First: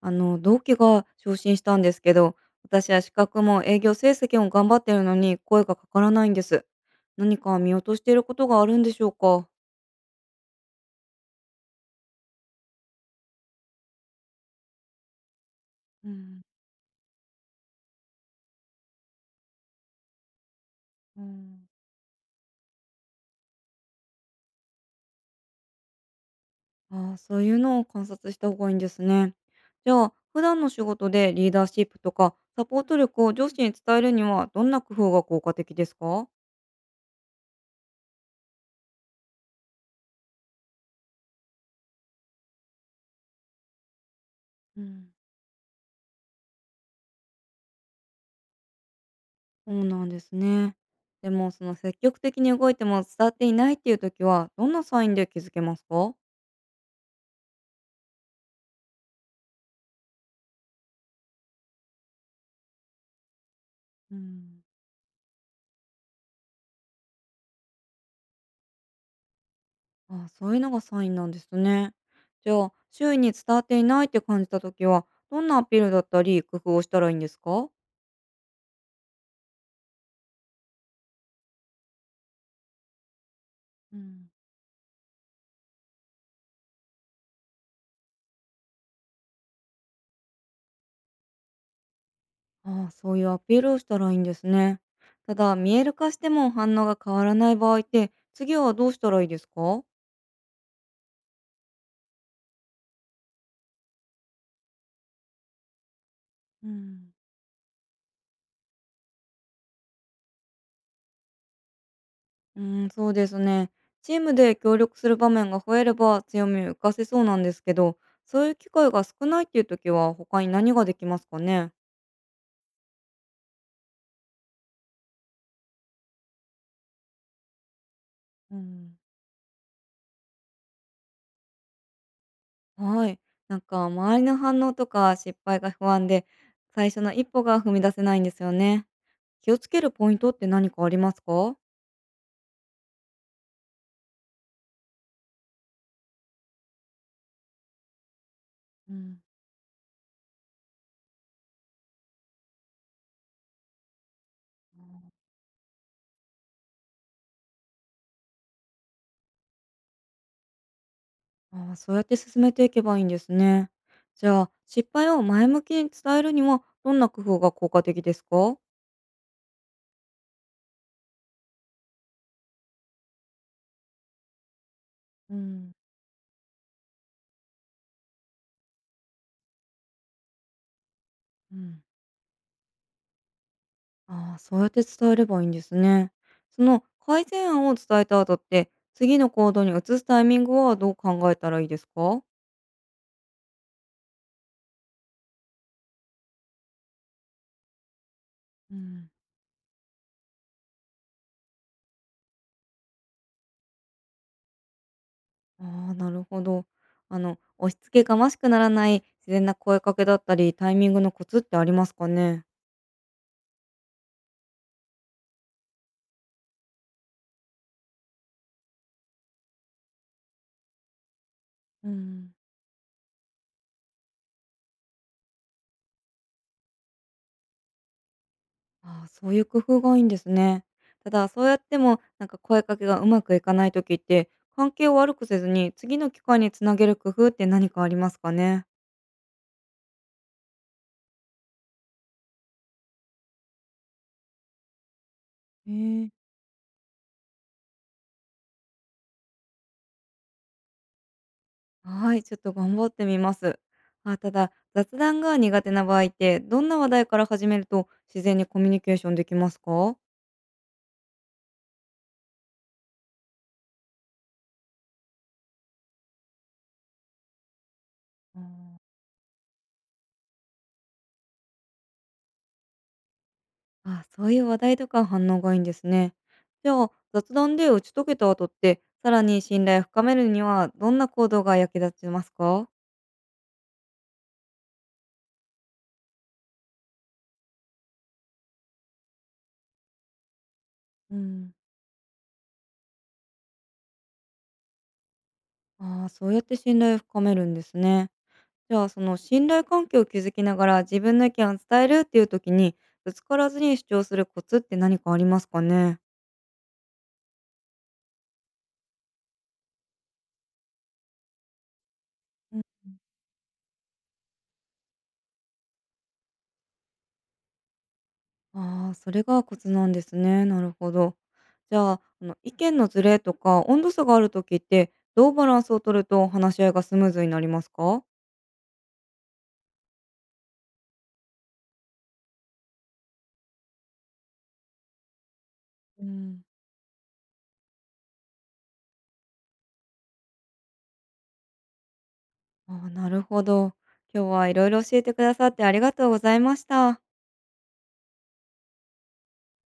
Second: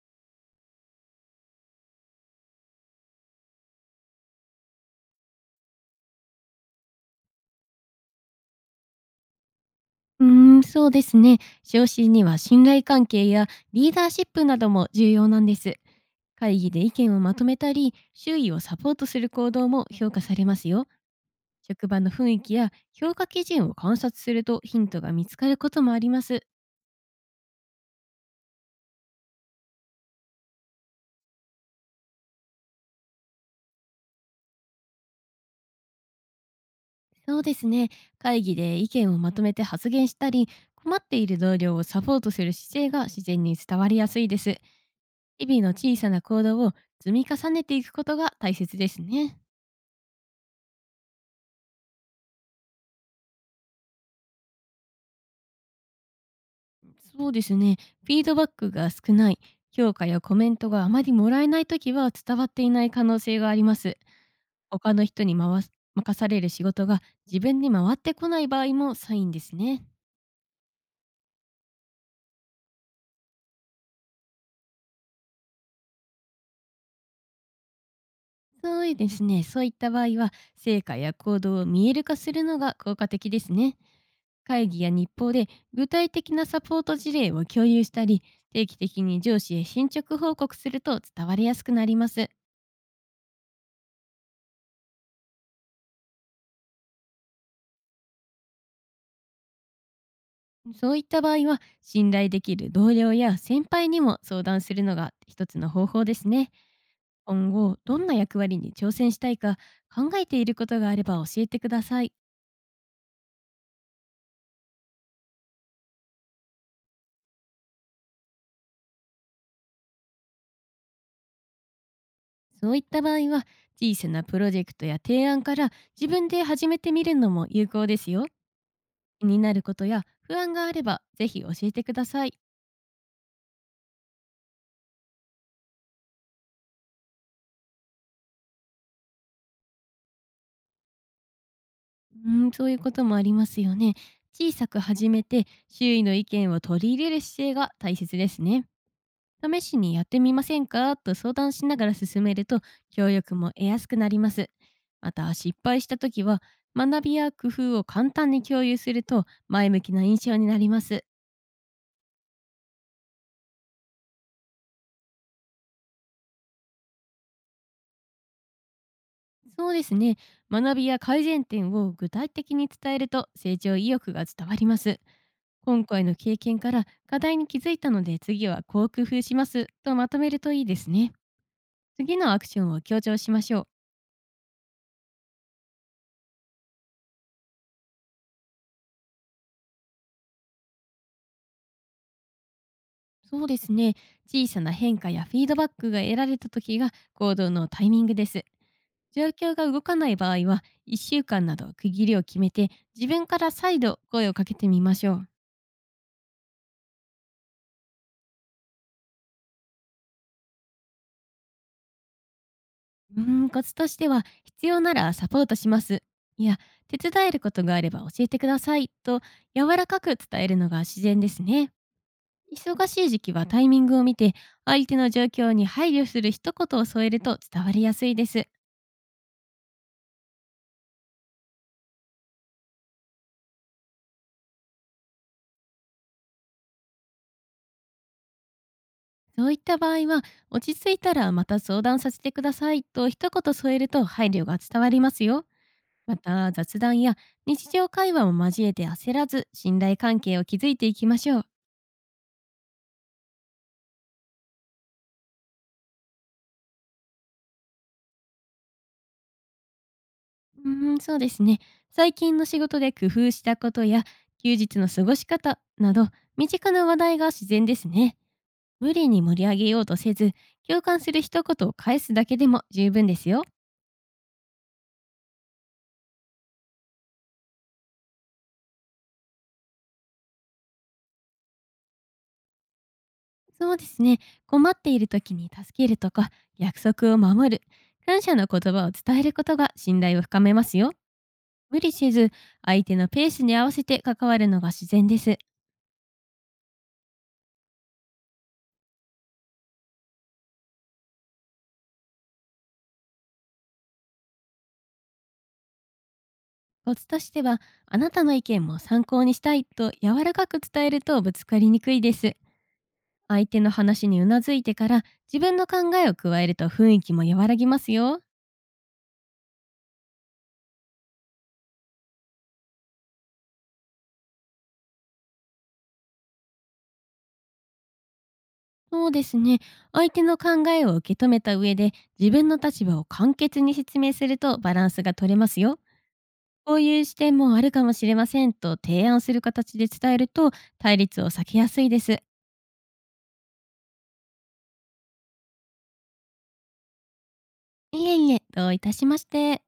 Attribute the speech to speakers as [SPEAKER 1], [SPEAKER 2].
[SPEAKER 1] あの同期が昇進したんですけど、私は資格も営業成績も頑張ってるのに声がかからないんです。何か見落としていることがあるんでしょうか。
[SPEAKER 2] うーん、そうですね。昇進には信頼関係やリーダーシップなども重要なんです。
[SPEAKER 1] うん、
[SPEAKER 2] 会議で意見をまとめたり、周囲をサポートする行動も評価されますよ。
[SPEAKER 1] うん。
[SPEAKER 2] 職場の雰囲気や評価基準を観察するとヒントが見つかることもあります。
[SPEAKER 1] ああ、そういうのを観察した方がいいんですね。じゃあ普段の仕事でリーダーシップとかサポート力を上司に伝えるには、どんな工夫が効果的ですか？
[SPEAKER 2] そうですね。会議で意見をまとめて発言したり、困っている同僚をサポートする姿勢が自然に伝わりやすいです。
[SPEAKER 1] うん。
[SPEAKER 2] 日々の小さな行動を積み重ねていくことが大切ですね。
[SPEAKER 1] そうなんですね。でもその積極的に動いても伝わっていないっていう時は、どんなサインで気づけますか？
[SPEAKER 2] そうですね。フィードバックが少ない、評価やコメントがあまりもらえないときは伝わっていない可能性があります。
[SPEAKER 1] うん。
[SPEAKER 2] 他の人に回す任される仕事が自分に回ってこない場合もサインですね。
[SPEAKER 1] あ、そういうのがサインなんですね。じゃあ、周囲に伝わっていないって感じた時は、どんなアピールだったり工夫をしたらいいんですか？
[SPEAKER 2] そうですね。そういった場合は、成果や行動を見える化するのが効果的ですね。
[SPEAKER 1] うん、
[SPEAKER 2] 会議や日報で具体的なサポート事例を共有したり、定期的に上司へ進捗報告すると伝わりやすくなります。
[SPEAKER 1] ああ、そういうアピールをしたらいいんですね。ただ、見える化しても反応が変わらない場合って、次はどうしたらいいですか？
[SPEAKER 2] そういった場合は信頼できる同僚や先輩にも相談するのが一つの方法ですね。
[SPEAKER 1] うん。
[SPEAKER 2] 今後どんな役割に挑戦したいか考えていることがあれば教えてください。
[SPEAKER 1] うーん、そうですね。チームで協力する場面が増えれば強みを浮かせそうなんですけど、そういう機会が少ないっていう時は、他に何ができますかね？
[SPEAKER 2] そういった場合は小さなプロジェクトや提案から自分で始めてみるのも有効ですよ。
[SPEAKER 1] うん。
[SPEAKER 2] 気になることや不安があればぜひ教えてください。
[SPEAKER 1] はい。なんか周りの反応とか失敗が不安で、最初の一歩が踏み出せないんですよね。気をつけるポイントって何かありますか？
[SPEAKER 2] うーん、そういうこともありますよね。小さく始めて周囲の意見を取り入れる姿勢が大切ですね。
[SPEAKER 1] うん。
[SPEAKER 2] 試しにやってみませんかと相談しながら進めると協力も得やすくなります。また失敗した時は学びや工夫を簡単に共有すると前向きな印象になります。
[SPEAKER 1] ああ、そうやって進めていけばいいんですね。じゃあ、失敗を前向きに伝えるには、どんな工夫が効果的ですか？
[SPEAKER 2] そうですね。学びや改善点を具体的に伝えると成長意欲が伝わります。
[SPEAKER 1] うん、
[SPEAKER 2] 今回の経験から課題に気づいたので次はこう工夫しますとまとめるといいですね。
[SPEAKER 1] うん。
[SPEAKER 2] 次のアクションを強調しましょう。
[SPEAKER 1] ああ、そうやって伝えればいいんですね。その改善案を伝えた後って、次の行動に移すタイミングはどう考えたらいいですか？
[SPEAKER 2] そうですね。小さな変化やフィードバックが得られた時が行動のタイミングです。
[SPEAKER 1] うん。
[SPEAKER 2] 状況が動かない場合は、1週間など区切りを決めて、自分から再度声をかけてみましょう。
[SPEAKER 1] ああ、なるほど。あの、押し付けがましくならない自然な声かけだったり、タイミングのコツってありますかね？
[SPEAKER 2] うーん、コツとしては、必要ならサポートします。いや、手伝えることがあれば教えてくださいと柔らかく伝えるのが自然ですね。
[SPEAKER 1] うん。
[SPEAKER 2] 忙しい時期はタイミングを見て、相手の状況に配慮する一言を添えると伝わりやすいです。
[SPEAKER 1] ああ、そういう工夫がいいんですね。ただ、そうやっても、なんか声かけがうまくいかない時って、関係を悪くせずに、次の機会につなげる工夫って何かありますかね？
[SPEAKER 2] そういった場合は、落ち着いたらまた相談させてくださいと一言添えると配慮が伝わりますよ。
[SPEAKER 1] え
[SPEAKER 2] ま
[SPEAKER 1] え。
[SPEAKER 2] た雑談や日常会話も交えて焦らず信頼関係を築いていきましょう。
[SPEAKER 1] はい、ちょっと頑張ってみます。あ、ただ、雑談が苦手な場合って、どんな話題から始めると自然にコミュニケーションできますか？
[SPEAKER 2] うーん、そうですね。最近の仕事で工夫したことや休日の過ごし方など身近な話題が自然ですね。
[SPEAKER 1] ああ。
[SPEAKER 2] 無理に盛り上げようとせず、共感する一言を返すだけでも十分ですよ。
[SPEAKER 1] あ、そういう話題とか反応がいいんですね。じゃあ、雑談で打ち解けた後って、さらに信頼を深めるには、どんな行動が役立ちますか？
[SPEAKER 2] そうですね。困っている時に助けるとか、約束を守る、感謝の言葉を伝えることが信頼を深めますよ。
[SPEAKER 1] うん。
[SPEAKER 2] 無理せず、相手のペースに合わせて関わるのが自然です。
[SPEAKER 1] ああ、そうやって信頼を深めるんですね。じゃあ、その信頼関係を築きながら自分の意見を伝えるっていう時に、ぶつからずに主張するコツって何かありますかね？
[SPEAKER 2] コツとしては、あなたの意見も参考にしたいと柔らかく伝えるとぶつかりにくいです。
[SPEAKER 1] うん。
[SPEAKER 2] 相手の話にうなずいてから自分の考えを加えると雰囲気も和らぎますよ。
[SPEAKER 1] ああ、それがコツなんですね。なるほど。じゃあ、あの意見のズレとか温度差がある時って、どうバランスを取ると話し合いがスムーズになりますか？
[SPEAKER 2] そうですね。相手の考えを受け止めた上で自分の立場を簡潔に説明するとバランスが取れますよ。
[SPEAKER 1] うん。
[SPEAKER 2] こういう視点もあるかもしれませんと提案する形で伝えると対立を避けやすいです。
[SPEAKER 1] ああ、なるほど。今日はいろいろ教えてくださって、ありがとうございました。
[SPEAKER 2] いえいえ、どういたしまして。